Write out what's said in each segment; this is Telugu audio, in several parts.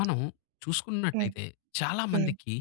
మనం హ్మ్. చూసుకున్నట్టయితే చాలా హ్మ్. మందికి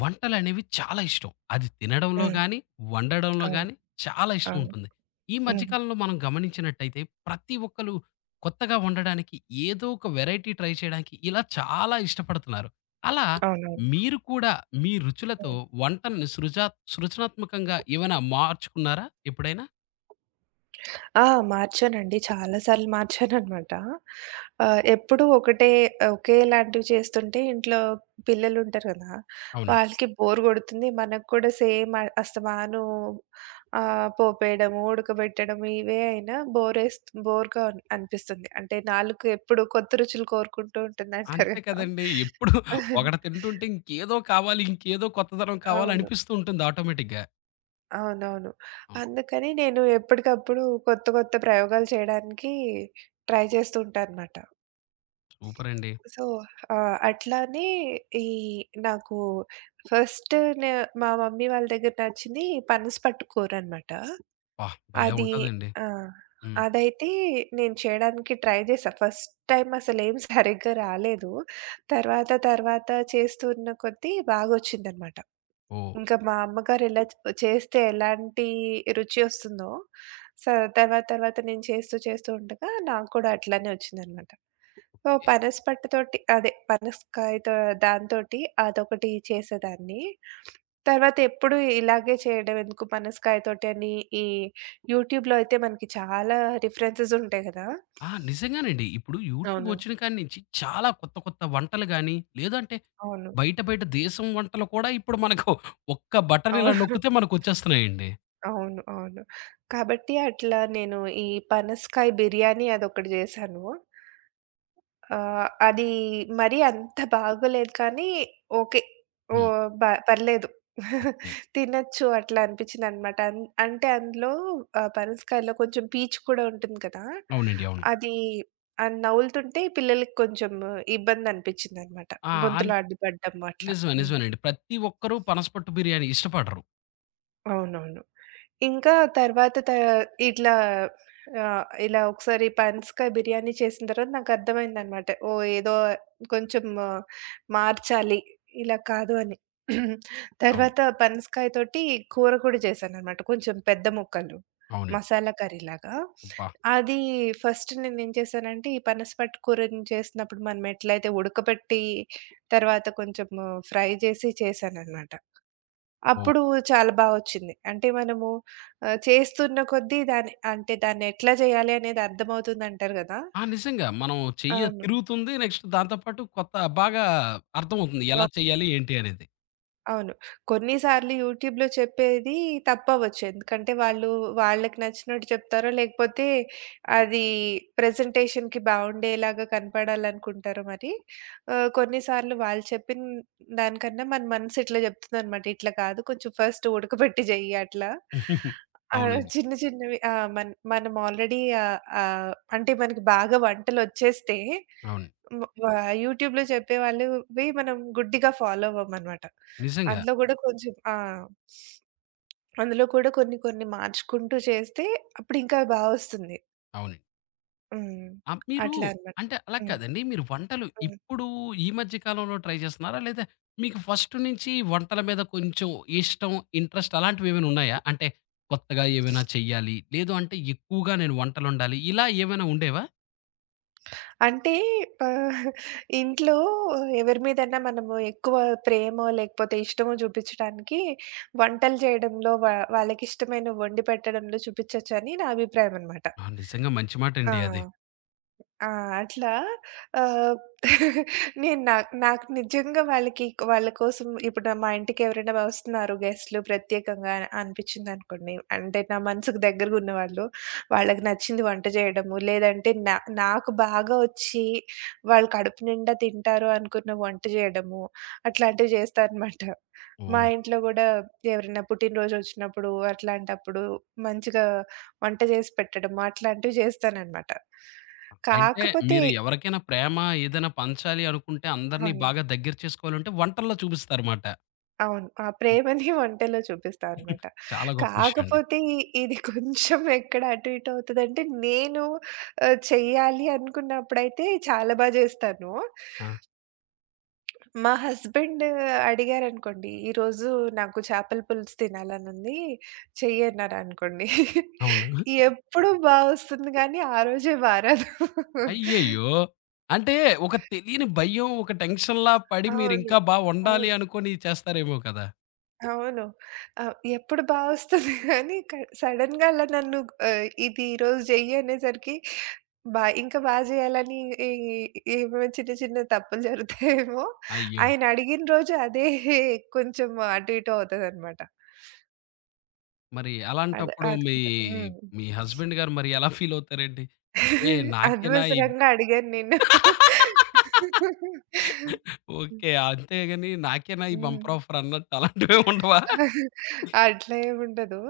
వంటలనేవి చాలా ఇష్టం. అది తినడంలో హ్మ్. గాని, వండడంలో అవును. గాని చాలా ఇష్టం అవును. ఉంటుంది. ఈ మధ్య హ్మ్. కాలంలో మనం గమనించినట్టయితే ప్రతి ఒక్కళ్ళు కొత్తగా వండడానికి ఏదో ఒక వెరైటీ ట్రై చేయడానికి ఇలా చాలా ఇష్టపడుతున్నారు. అలా అవునవును. మీరు కూడా మీ రుచులతో హ్మ్. వంటల్ని సృజనాత్మకంగా ఏమైనా మార్చుకున్నారా ఎప్పుడైనా? ఆ! మార్చానండి. చాలా సార్లు మార్చాననమాట. ఎప్పుడూ ఒకటే ఒకేలాంటివి చేస్తుంటే ఇంట్లో పిల్లలుంటారు గదా! అవునండి. వాళ్ళకి బోర్ గొడుతుంది. మనకు కూడా సేమ్ అస్తమాను పోపేయడము, ఉడకబెట్టడం ఇవే అయినా బోరేస్ బోర్‌గా అనిపిస్తుంది. అంటే నాలుక ఎప్పుడు కొత్త రుచులు కోరుకుంటూ ఉంటుందంటారు అంతే గదా! కదండీ! ఎప్పుడు ఒకటి తింటుంటే ఇంకేదో కావాలి, ఇంకేదో కొత్తదనం కావాలి అవును. అనిపిస్తూ ఉంటుంది ఆటోమేటిక్‌గా. అవునవును. అవును. అందుకని నేను ఎప్పటికప్పుడు కొత్త కొత్త ప్రయోగాలు చేయడానికి ట్రై చేస్తూ ఉంటానన్నమాట. సూపర్ అండి. సో, అట్లానే ఈ నాకు ఫస్ట్ నే మా మమ్మీ వాళ్ళ దగ్గర నచ్చింది ఈ పనస పట్టు కూరనమాట. అబ్బా! భలే అది ఉంటదండి. ఆ! హ్మ్. అదైతే నేను చేయడానికి ట్రై చేశా. ఫస్ట్ టైమ్ అసలేం సరిగ్గా రాలేదు. తర్వాత తర్వాత చేస్తున్న కొద్దీ బాగొచ్చిందనమాట. ఓకే. ఇంకా మా అమ్మగారు ఎలా చేస్తే ఎలాంటి రుచి ఒస్తుందో, స తర్వాత తర్వాత నేను చేస్తూ చేస్తూ ఉండగా నాకు కూడా అట్లానే ఒచ్చిందనమాట. సో, పనస పట్టుతోటి అదే పనసకాయతో దాంతోటి అదొకటి చేసేదాన్ని. తర్వాత ఎప్పుడు ఇలాగే చేయడం ఎందుకు పనసకాయతోటి అని ఈ యూట్యూబ్‌లో అయితే మనకి చాలా రిఫరెన్సెస్ ఉంటాయి గదా! ఆ! నిజంగానండి. ఇప్పుడు యూట్యూబ్ అవును. వచ్చిన కాడి నుంచి చాలా కొత్త కొత్త వంటలు గాని, లేదంటే అవును. బయట బయట దేశం వంటలు కూడా ఇప్పుడు మనకు ఒక్క బటన్ ఇలా అవును. నొక్కితే మనకొచ్చేస్తున్నాయండి. అవును. అవును. కాబట్టి అట్లా నేను ఈ పనసకాయ బిర్యానీ అదొకటి జేశాను. అది మరీ అంత బాగోలేదు కానీ ఓకే. హ్మ్. ఓహ్! బ పర్లేదు. ఓకే. తినొచ్చు అట్లా అనిపించిందనమాట. అంటే అందులో పనసకాయలో కొంచెం పీచు కూడా ఉంటుంది కదా! అవునండి. అవును. అది అది నములుతుంటే పిల్లలకి కొంచెం ఇబ్బందనిపించిందనమాట. ఆ! అన్ గొంతులో అడ్డుపడ్డం అట్లా. నిజమే. హ్మ్. నిజమేనండి. ప్రతి ఒక్కరు పనసపట్టు బిర్యానీ ఇష్టపడరు. అవునవును. ఇంకా తర్వాత త ఇట్లా ఆహ్, ఇలా ఒకసారి పనసకాయ బిర్యానీ చేసిన తర్వాత నాకర్థమైందనమాట. ఓహ్! ఏదో కొంచెం మార్చాలి. ఇలా కాదు అని. అవును. తర్వాత పనసకాయ తోటి కూర కూడా చేశాననమాట. కొంచెం పెద్ద ముక్కలు. అవునండి. మసాలా కర్రీలాగా. అబ్బా! అది ఫస్ట్ నేనేం చేశానంటే, ఈ పనసపట్టు కూరని చేసినప్పుడు మనం ఎట్లయితే ఉడకబెట్టి తర్వాత కొంచెం ఫ్రై చేసి చేశాననమాట. ఓహ్! అప్పుడు చాలా బా వచ్చింది. అంటే మనము చేస్తున్న కొద్దీ దాన్ని అంటే దాన్నెట్లా జేయాలి అనేది అర్థమవుతుందంటారు గదా! ఆ! నిజంగా. మనం చెయ్య అవును. తిరుగుతుంది. నెక్స్ట్ దాంతో పాటు కొత్త బాగా అర్థమవుతుంది. ఎలా అవును. చేయాలి ఏంటి అనేది. అవును. కొన్నిసార్లు యూట్యూబ్‌లో చెప్పేది తప్పవ్వచ్చు. ఎందుకంటే వాళ్ళు వాళ్ళకి నచ్చినట్టు చెప్తారో, లేకపోతే అది ప్రెజెంటేషన్‌కి బావుండేలాగా కనపడాలనుకుంటారో మరి. కొన్నిసార్లు వాళ్ళు చెప్పిన దానికన్నా మన మనసు ఇట్లా చెప్తుందనమాట. ఇట్లా కాదు కొంచెం ఫస్ట్ ఉడకబెట్టి చెయ్యి అట్లా. ఆ! అవునండి. చిన్న చిన్నవి ఆ! మనం ఆల్రెడీ ఆహ్, ఆహ్, అంటే మనకి బాగా వంటలొచ్చేస్తే అవును. వ వ యూట్యూబ్‌లో చెప్పేవాళ్ళువి మనం గుడ్డిగా ఫాలో అవ్వమనమాట. నిజంగా. అందులో గూడా కొంచెం ఆ! అందులో కూడా కొన్ని కొన్ని మార్చుకుంటూ చేస్తే అప్పుడింకా బా వస్తుంది. అవునండి. హ్మ్. ఆహ్, మీరు అట్లా అనమాట. అంటే అలా హ్మ్. కాదండి. మీరు వంటలు హ్మ్. ఇప్పుడు ఈ మధ్య కాలంలో ట్రై చేస్తున్నారా? లేదా మీకు ఫస్ట్ నుంచి వంటల మీద కొంచెం ఇష్టం, ఇంట్రెస్ట్ అలాంటివేమైనా ఉన్నాయా? అంటే కొత్తగా ఏమైనా చెయ్యాలి, లేదు అంటే ఎక్కువగా నేను వంటలొండాలి ఇలా ఏమైనా ఉండేవా? అంటే ఆహ్, ఇంట్లో ఎవరి మీదన్నా మనము ఎక్కువ ప్రేమో, లేకపోతే ఇష్టమో చూపిచ్చడానికి వంటలు చేయడంలో, వాళ్ళకిష్టమైనవి వండి పెట్టడంలో చూపిచ్చొచ్చని నా అభిప్రాయం అనమాట. ఆ! నిజంగా మంచి ఆ! మాటండి అది. ఆ! అట్లా ఆహ్, నేను నాకు నాకు నిజంగా వాళ్ళ కోసం ఇప్పుడు మా ఇంటికి ఎవరైనా వస్తున్నారు గెస్ట్‌లు ప్రత్యేకంగా అనిపించిందనుకోండి. అంటే నా మనసుకు దగ్గరగా ఉన్నవాళ్ళు, వాళ్ళకి నచ్చింది వంట చేయడము, లేదంటే నాకు బాగా వచ్చి వాళ్ళు కడుపు నిండా తింటారు అనుకున్న వంట చేయడము, అట్లాంటివి చేస్తా అనమాట. మా ఓహ్! ఇంట్లో గూడా ఎవరైనా పుట్టినరోజు వచ్చినప్పుడు అట్లాంటప్పుడు మంచిగా వంట చేసి పెట్టడము అట్లాంటివి చేస్తాననమాట. అయితే కాకపోతే మీరు ఎవరికైనా ప్రేమ ఏదైనా పంచాలి అనుకుంటే అందరిని అవును. బాగా దగ్గర చేసుకోవాలంటే వంటల్లో చూపిస్తారుమాట. అవును. ఆ ప్రేమని వంటలో చూపిస్తా అనమాట. చాలా గొప్ప విషయం అండి. కాకపోతే ఇది కొంచెం ఎక్కడ అటు ఇటు అవుతదంటే నేను చెయ్యాలి అనుకున్నప్పుడైతే చాలా బా చేస్తాను. ఆ! మా హస్బెండ్ అడిగారనుకోండి, "ఈరోజు నాకు చేపల పులుసు తినాలనుంది చెయ్యన్నారనుకోండి." అవును. ఎప్పుడు బా వస్తుంది గానీ, ఆ రోజే బా రాదు. అయ్యయ్యో! అంటే ఒక తెలియని భయం, ఒక టెన్షన్‌లా పడి అవును. మీరింకా బా అవును. వండాలి అనుకోని చేస్తారేమో కదా! అవును. ఎప్పుడు బా వస్తుంది గానీ సడెన్‌గా అలా నన్ను ఇది ఈరోజు జెయ్యి అనేసరికి బా జేయాలని ఈ ఏవేవో చిన్న చిన్న తప్పులు జరుగుతాయేమో! అయ్యో! ఆయన అడిగిన రోజు అదే కొంచెం అటు ఇటు అవుతదనమాట. మరి అదే అలాంటప్పుడు అది అది కూడా. హ్మ్. మీ హస్బెండ్ గారు మరి ఎలా ఫీల్ అవుతారండి? అంటే నాకేనా ఈ అనవసరంగా అడిగాను నేను. ఓకే. అంతేగాని నాకేనా ఈ హ్మ్. బంపర్ ఆఫర్ అన్నట్టు అలాంటివేమి ఉండవా? అట్లా ఏముండదు.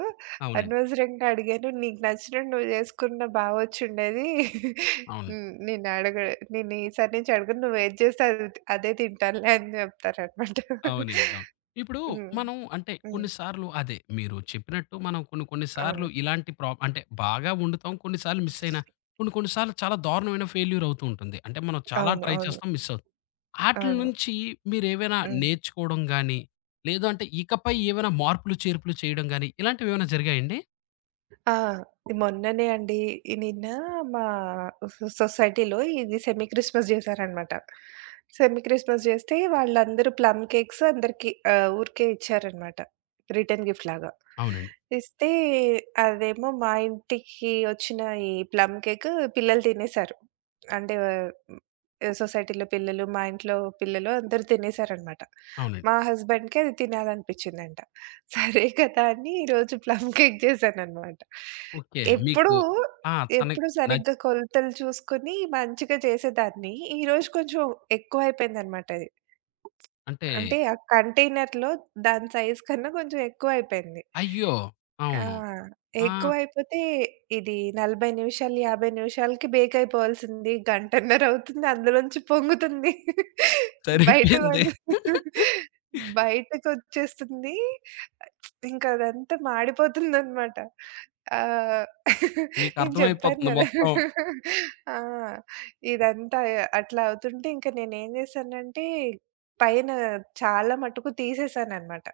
అవునండి. అనవసరంగా అడిగాను. నీకు నచ్చినట్టు నువ్వు చేసుకున్న బావొచ్చుండేది. అవును. హ్మ్. నేను ఈసారి నుంచి అడగను. నువ్వేది చేస్తే అదే తింటానులే అని చెప్తారనమాట. అవునండి. అవును. ఇప్పుడు హ్మ్. మనం అంటే హ్మ్. కొన్నిసార్లు అదే మీరు చెప్పినట్టు మనం కొన్ని కొన్ని సార్లు అవును. ఇలాంటి ప్రా అంటే బాగా వండుతాం. కొన్నిసార్లు మిస్ అయినా కొన్ని కొన్ని సార్లు చాలా దారుణమైన ఫెయిల్యూర్ అవుతూ ఉంటుంది. అంటే మనం చాలా అవును. ట్రై అవును. చేస్తాం మిస్ అవుతుంది. ఆటిల అవును. నుంచి మీరేవైనా హ్మ్. నేర్చుకోవడం గాని, లేదు అంటే ఇకపై ఏవైనా మార్పులు చేర్పులు చేయడం గాని ఇలాంటివేమైనా జరిగాయండి? ఆ! మొన్ననే అండి. నిన్న మా సొసైటీలో ఇది సెమీ క్రిస్మస్ చేశారనమాట. సెమీ క్రిస్మస్ చేస్తే వాళ్ళందరూ ప్లమ్ కేక్స్ అందరికి ఊరికే ఇచ్చారనమాట. రిటర్న్ గిఫ్ట్ లాగా. అవునండి. ఇస్తే అదేమో మా ఇంటికి వచ్చిన ఈ ప్లమ్ కేక్ పిల్లలు తినేసారు. అంటే సొసైటీలో పిల్లలు, మా ఇంట్లో పిల్లలు అందరూ తినేసారనమాట. అవునండి. మా హస్బెండ్‌కి అది తినాలనిపించిందంట. సరే కదా అని ఈరోజు ప్లమ్ కేక్ చేశాననమాట. ఓకే. మీకు ఎప్పుడూ, ఆ! తనకి ఎప్పుడు నచ్ సరిగ్గా కొలతలు చూసుకొని మంచిగా చేసేదాన్ని. ఈరోజు కొంచెం ఎక్కువైపోయిందనమాట అది. అంటే అంటే ఆ కంటైనర్‌లో దాని సైజ్ కన్నా కొంచెం ఎక్కువైపోయింది. అయ్యో! ఆ! అవును. ఆ! ఎక్కువైపోతే ఇది 40 నిమిషాలు, 50 నిమిషాలకి బేక్ అయిపోవాల్సింది గంటన్నర అవుతుంది. అందులోంచి పొంగుతుంది. బయట సరిపోయింది. పడుతుంది. బయటకొచ్చేస్తుంది. ఇంకా అదంతా మాడిపోతుందనమాట. ఆహ్, నేను చెప్పాను మీకర్థమైపోతుంది గదా! మొత్తం. ఆ! ఇదంతా అట్లా అవుతుంటే ఇంక నేనేం జేశానంటే పైన చాలా మటుకు తీసేసాననమాట.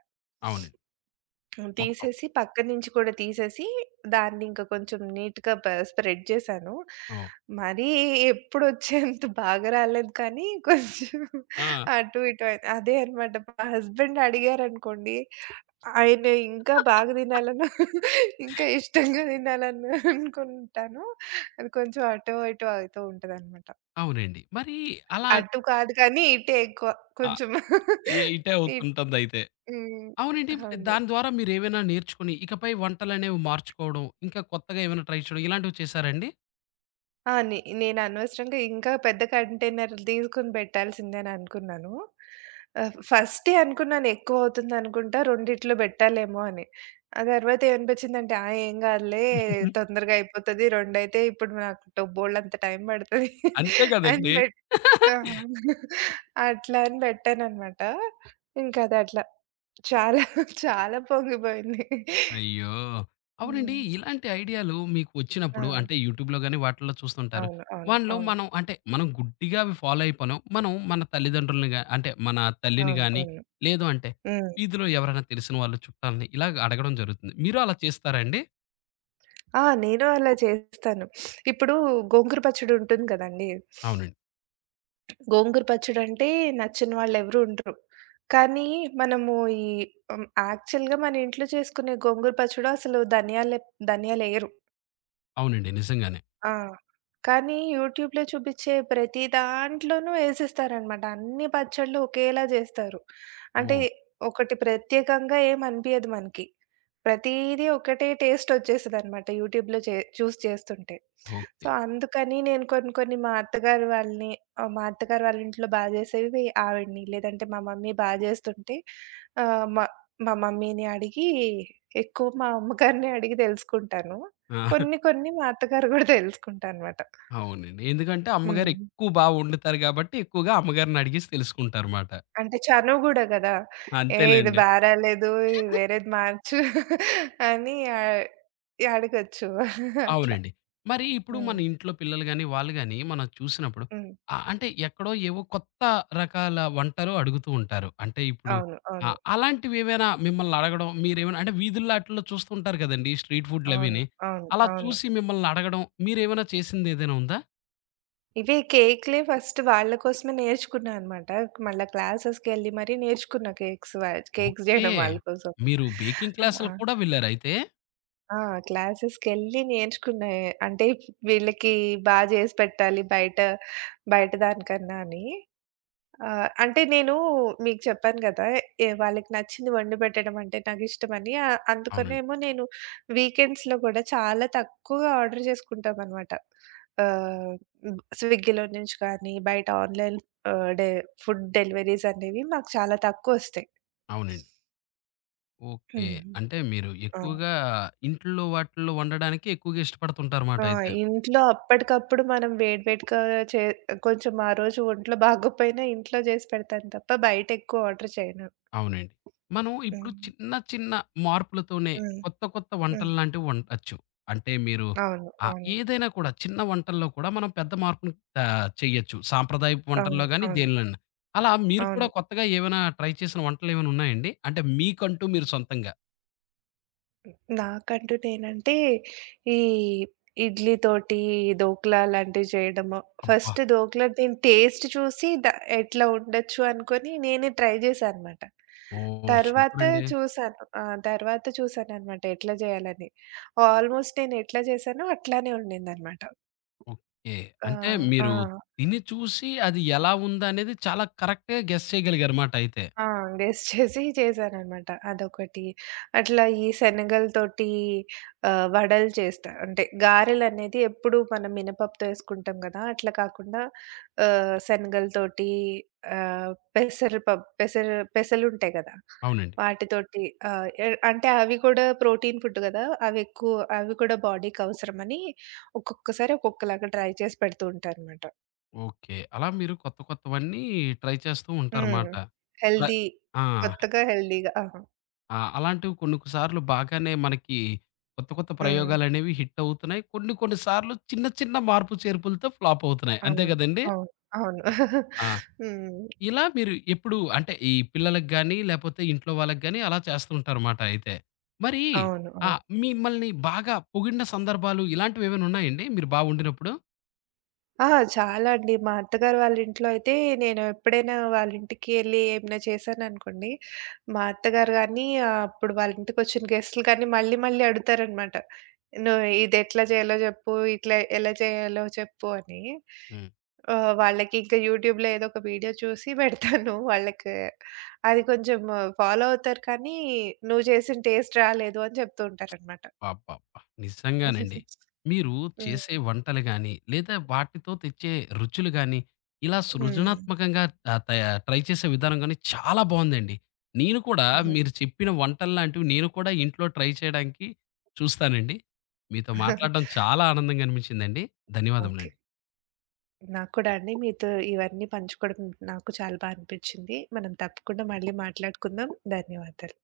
అవునండి. హ్మ్. మొత్తం. తీసేసి పక్క నుంచి కూడా తీసేసి దాన్ని ఇంకా కొంచెం నీట్‌గా స్ప్రెడ్ చేశాను. అవును. మరీ ఎప్పుడొచ్చేంత బాగా రాలేదు కానీ కొంచెం ఆ! అటు ఇటు అయి అదే అనమాట మా హస్బెండ్ అడిగారనుకోండి ఆయన ఇంకా బాగా తినాలని ఇంకా ఇష్టంగా తినాలని అనుకుంటాను. అది కొంచెం అటో ఇటో అవుతూ ఉంటదనమాట. అవునండి. మరి అలా అటు కాదు కానీ ఇటే ఎక్కువ ఆహ్, కొంచెం ఇటే ఇట్ అవుతుంటుందయితే. హ్మ్. అవునండి. మరి అవును. దాని ద్వారా మీరేమైనా నేర్చుకొని ఇకపై వంటలనేవి మార్చుకోవడం, ఇంకా కొత్తగా ఏమైనా ట్రై చేయడం ఇలాంటివి చేశారా అండి? ఆ! నేను అనవసరంగా ఇంకా పెద్ద కంటైనర్‌లు తీసుకొని పెట్టాల్సిందేననుకున్నాను. ఫస్టే అనుకున్నాను ఎక్కువవుతుందనుకుంటా, రెండిట్లో పెట్టాలేమో అని. ఆ తర్వాత ఏమనిపించిందంటే, ఆ! ఏం కాదులే తొందరగా అయిపోతది. రెండైతే ఇప్పుడు నాకు బోలెడంత టైం పడతది అంతే అని కదండీ. బెట్ ఆ! అట్లా అని పెట్టాననమాట. ఇంకది అట్లా చాలా, చాలా పొంగిపోయింది. అయ్యో! హ్మ్. అవునండి. ఇలాంటి ఐడియాలు మీకు వచ్చినప్పుడు ఆ! అంటే యూట్యూబ్‌లో గాని వాటిల్లో చూస్తుంటారు. అవును. అవును. వానిలో అవును. మనం అంటే మనం గుడ్డిగా అవి ఫాలో అయిపోలేం. మనం మన తల్లిదండ్రులని గా అంటే మన తల్లిని అవును. గాని, అవును. లేదు అంటే హ్మ్. వీధిలో ఎవరైనా తెలిసిన వాళ్ళు చుట్టాలని ఇలాగ అడగడం జరుగుతుంది. మీరు అలా చేస్తారా అండి? ఆ! నేను అలా చేస్తాను. ఇప్పుడు గోంగూర పచ్చడి ఉంటుంది కదండీ! అవునండి. గోంగూర పచ్చడి అంటే నచ్చని వాళ్ళెవరు ఉండరు. కానీ మనము ఈ యాక్చువల్‌గా మన ఇంట్లో చేసుకునే గోంగూర పచ్చడి అసలు ధనియాలేయరు. అవునండి. నిజంగానే. ఆ! కానీ యూట్యూబ్‌లో చూపించే ప్రతి దాంట్లోనూ ఏసేస్తారనమాట. అన్ని పచ్చళ్ళు ఒకేలా జేస్తారు. అంటే ఓహ్! ఒకటి ప్రత్యేకంగా ఏమి అనిపియదు మనకి. ప్రతీది ఒకటే టేస్ట్ వచ్చేస్తదనమాట యూట్యూబ్‌లో చూసి చేస్తుంటే. ఓకే. సో, అందుకని నేను కొన్ని కొన్ని మా అత్తగారు వాళ్ళని మా అత్తగారు వాళ్ళ ఇంట్లో బాగా చేసేవి ఆవిడని, లేదంటే మా మమ్మీ బాగా చేస్తుంటే ఆహ్, మా మా మమ్మీని అడిగి ఎక్కువ మా అమ్మగారిని అడిగి తెలుసుకుంటాను. ఆ! కొన్ని కొన్ని మా అత్తగారు గూడా తెలుసుకుంటా అనమాట. అవునండి. ఎందుకంటే అమ్మగారు హ్మ్. ఎక్కువ బా వండుతారు గాబట్టి ఎక్కువగా అమ్మగారిని అడిగేసి తెలుసుకుంటారుమాట. అంటే చనువు గూడా గదా! ఏ ఇది అంతేలెండి. బా రాలేదు వేరేది మార్చు అని అడగొచ్చు అట్లా. అవునండి. మరి ఇప్పుడు హ్మ్. మన ఇంట్లో పిల్లలు గాని, వాళ్ళు గాని మనం చూసినప్పుడు హ్మ్. ఆహ్, అంటే ఎక్కడో ఏవో కొత్త రకాల వంటలు అడుగుతూ ఉంటారు. అంటే ఇప్పుడు అవును. అవును. ఆహ్, అలాంటివేవైనా మిమ్మల్ని అడగడం, మీరేమైనా అంటే వీధుల్లో ఆటిల్లో చూస్తూ ఉంటారు కదండీ! స్ట్రీట్ అవును. ఫుడ్‌లవీని. అవును. అలా అవును. చూసి మిమ్మల్ని అడగడం, మీరేమైనా చేసిందేదైనా ఉందా? ఇవే కేక్‌లే ఫస్ట్ వాళ్ళ కోసమే నేర్చుకున్నా అనమాట. మళ్ళా క్లాసెస్‌కెళ్ళి మరీ నేర్చుకున్నా కేక్స్ ఓకే. జేయడం వాళ్ళ కోసం. మీరు బేకింగ్ ఆ! క్లాసులకి కూడా వెళ్లారైతే? ఆ! క్లాసెస్‌కెళ్ళి నేర్చుకున్నా. అంటే వీళ్ళకి బా జేసి పెట్టాలి బయట బయట దానికన్నా అని. ఆ! అంటే నేను మీకు చెప్పాను గదా! ఏ వాళ్ళకి నచ్చింది వండి పెట్టడం అంటే నాకిష్టమని. అవునండి. అందుకనేమో నేను వీకెండ్స్‌లో గూడా చాలా తక్కువగా ఆర్డర్ చేసుకుంటామనమాట. ఆహ్, హ్మ్. స్విగ్గీలో నుంచి కానీ, బయట ఆన్‌లైన్ ఆహ్, డె ఫుడ్ డెలివరీస్ అనేవి మాకు చాలా తక్కువొస్తాయి. అవునండి. ఓకే. హ్మ్. అంటే మీరు ఆ! ఎక్కువగా ఇంట్లో వాటిల్లో వండడానికి ఎక్కువగా ఇష్టపడుతుంటారు మాట ఆ! అయితే. ఇంట్లో అప్పటికప్పుడు మనం వేడి వేడిగా చే కొంచెం ఆ రోజు ఒంట్లో బాగోపోయినా ఇంట్లో జేసి పెడతాను తప్ప బయటెక్కువ ఆర్డర్ చేయను. అవునండి. మనం ఇప్పుడు హ్మ్. చిన్న చిన్న మార్పులతోనే హ్మ్. కొత్త కొత్త హ్మ్. వంటల్లాంటివి వండొచ్చు. అంటే మీరు అవును. ఆహ్, అవును. ఏదైనా కూడా చిన్న వంటల్లో కూడా మనం పెద్ద మార్పుని ఆహ్, చేయొచ్చు. సాంప్రదాయపు అవును. వంటల్లో గాని అవును. దేనిలోనైనా. అలా మీరు కూడా అవును. కొత్తగా ఏమైనా ట్రై చేసిన వంటలేమైనా ఉన్నాయండి? అంటే మీకంటూ మీరు సొంతంగా? నాకంటూ నేనంటే ఈ ఇడ్లీ తోటి ధోక్లా లాంటివి చేయడము. అబ్బా! ఫస్ట్ ధోక్లా నేను టేస్ట్ చూసి ఎట్లా ఉండొచ్చు అనుకోని నేనే ట్రై చేశానన్నమాట. ఓహ్! తర్వాత సూపర్ అండి. చూసాను. ఆ! తర్వాత చూసానన్నమాట ఎట్లా చేయాలని. ఆల్మోస్ట్ నేను ఎట్లా చేశానో అట్లానే ఉండిందన్నమాట. ఓకే. ఆ! అంటే ఆ! మీరు తిని చూసి అది ఎలా ఉందనేది చాలా కరెక్ట్‌గా గెస్ చేయగలిగారుమాట అయితే. ఆ! గెస్ చేసి చేశాననమాట. అదొకటి. అట్లా ఈ శనగలతోటి వడలు చేస్తా. అంటే గారెలనేది ఎప్పుడు మనం మినపప్పుతో ఏసుకుంటాం గదా! అట్లా కాకుండా శనగలతోటి ఆహ్, పెసరపప్ పెసర పెసలుంటాయి గదా! అవునండి. వాటితోటి ఆహ్, ఎ అంటే అవి కూడా ప్రోటీన్ ఫుడ్ గదా! అవి కూడా బాడీకి అవసరమని ఒక్కొక్కసారి ఒక్కొక్కలాగా ట్రై చేసి పెడుతూ ఉంటానమాట. ఓకే. అలా మీరు కొత్త కొత్తవన్నీ ట్రై చేస్తూ హ్మ్. ఉంటారమాట. ప్ర హెల్తీ ఆ! కొత్తగా హెల్తీగా. ఆహా! ఆహ్, అలాంటివి కొన్ని కొన్ని సార్లు బాగానే మనకి కొత్త కొత్త హ్మ్. ప్రయోగాలనేవి హిట్ అవుతున్నాయి. కొన్ని కొన్ని సార్లు చిన్న చిన్న మార్పు చేర్పులతో ఫ్లాప్ అవుతున్నాయి. అంతే అవును. గదండీ! అవును. అవును. ఆ! ఆ! హ్మ్. ఇలా మీరు ఎప్పుడు అంటే ఈ పిల్లలకి గాని, లేపోతే ఇంట్లో వాళ్ళకి గాని అలా చేస్తూ ఉంటారమాట అయితే. మరి అవును. ఆ! అవును. మిమ్మల్ని బాగా పొగిడిన సందర్భాలు ఇలాంటివేమైనా ఉన్నాయండి మీరు బా వండినప్పుడు? ఆ! చాలా అండి. మా అత్తగారు వాళ్ళ ఇంట్లో అయితే నేను ఎప్పుడైనా వాళ్ళ ఇంటికి ఎళ్లి ఏమైనా చేశాననుకోండి, మా అత్తగారు గాని అప్పుడు వాళ్ళ ఇంటికొచ్చిన గెస్టులు కానీ మళ్ళీ మళ్ళీ అడుగుతారనమాట. "నువ్వు ఇదెట్లా చేయాలో చెప్పు, ఇట్లా ఎలా చేయాలో చెప్పు" అని. హ్మ్. వాళ్ళకి ఇంకా యూట్యూబ్‌లో ఏదో ఒక వీడియో చూసి పెడతాను వాళ్ళకి. అది కొంచెం ఫాలో అవుతారు కానీ, "నువ్వు చేసిన టేస్ట్ రాలేదు" అని చెప్తూ ఉంటారనమాట. అబ్బబ్బా! నిజంగానండి. మీరు హ్మ్. చేసే వంటలు గాని, లేదా వాటితో తెచ్చే రుచులు గాని, ఇలా హ్మ్. సృజనాత్మకంగా ఆహ్, ట్రై చేసే విధానం గాని చాలా బావుందండి. నేను కూడా హుహు. మీరు చెప్పిన వంటల్లాంటివి నేను కూడా ఇంట్లో ట్రై చేయడానికి చూస్తానండి. మీతో మాట్లాడడం చాలా ఆనందంగా అనిపించిందండి. ఓకే. ధన్యవాదములండి. నాకు కూడా అండి మీతో ఇవన్నీ పంచుకోవడం నాకు చాలా బా అనిపిచ్చింది. మనం తప్పకుండా మళ్ళీ మాట్లాడుకుందాం. ధన్యవాదాలు.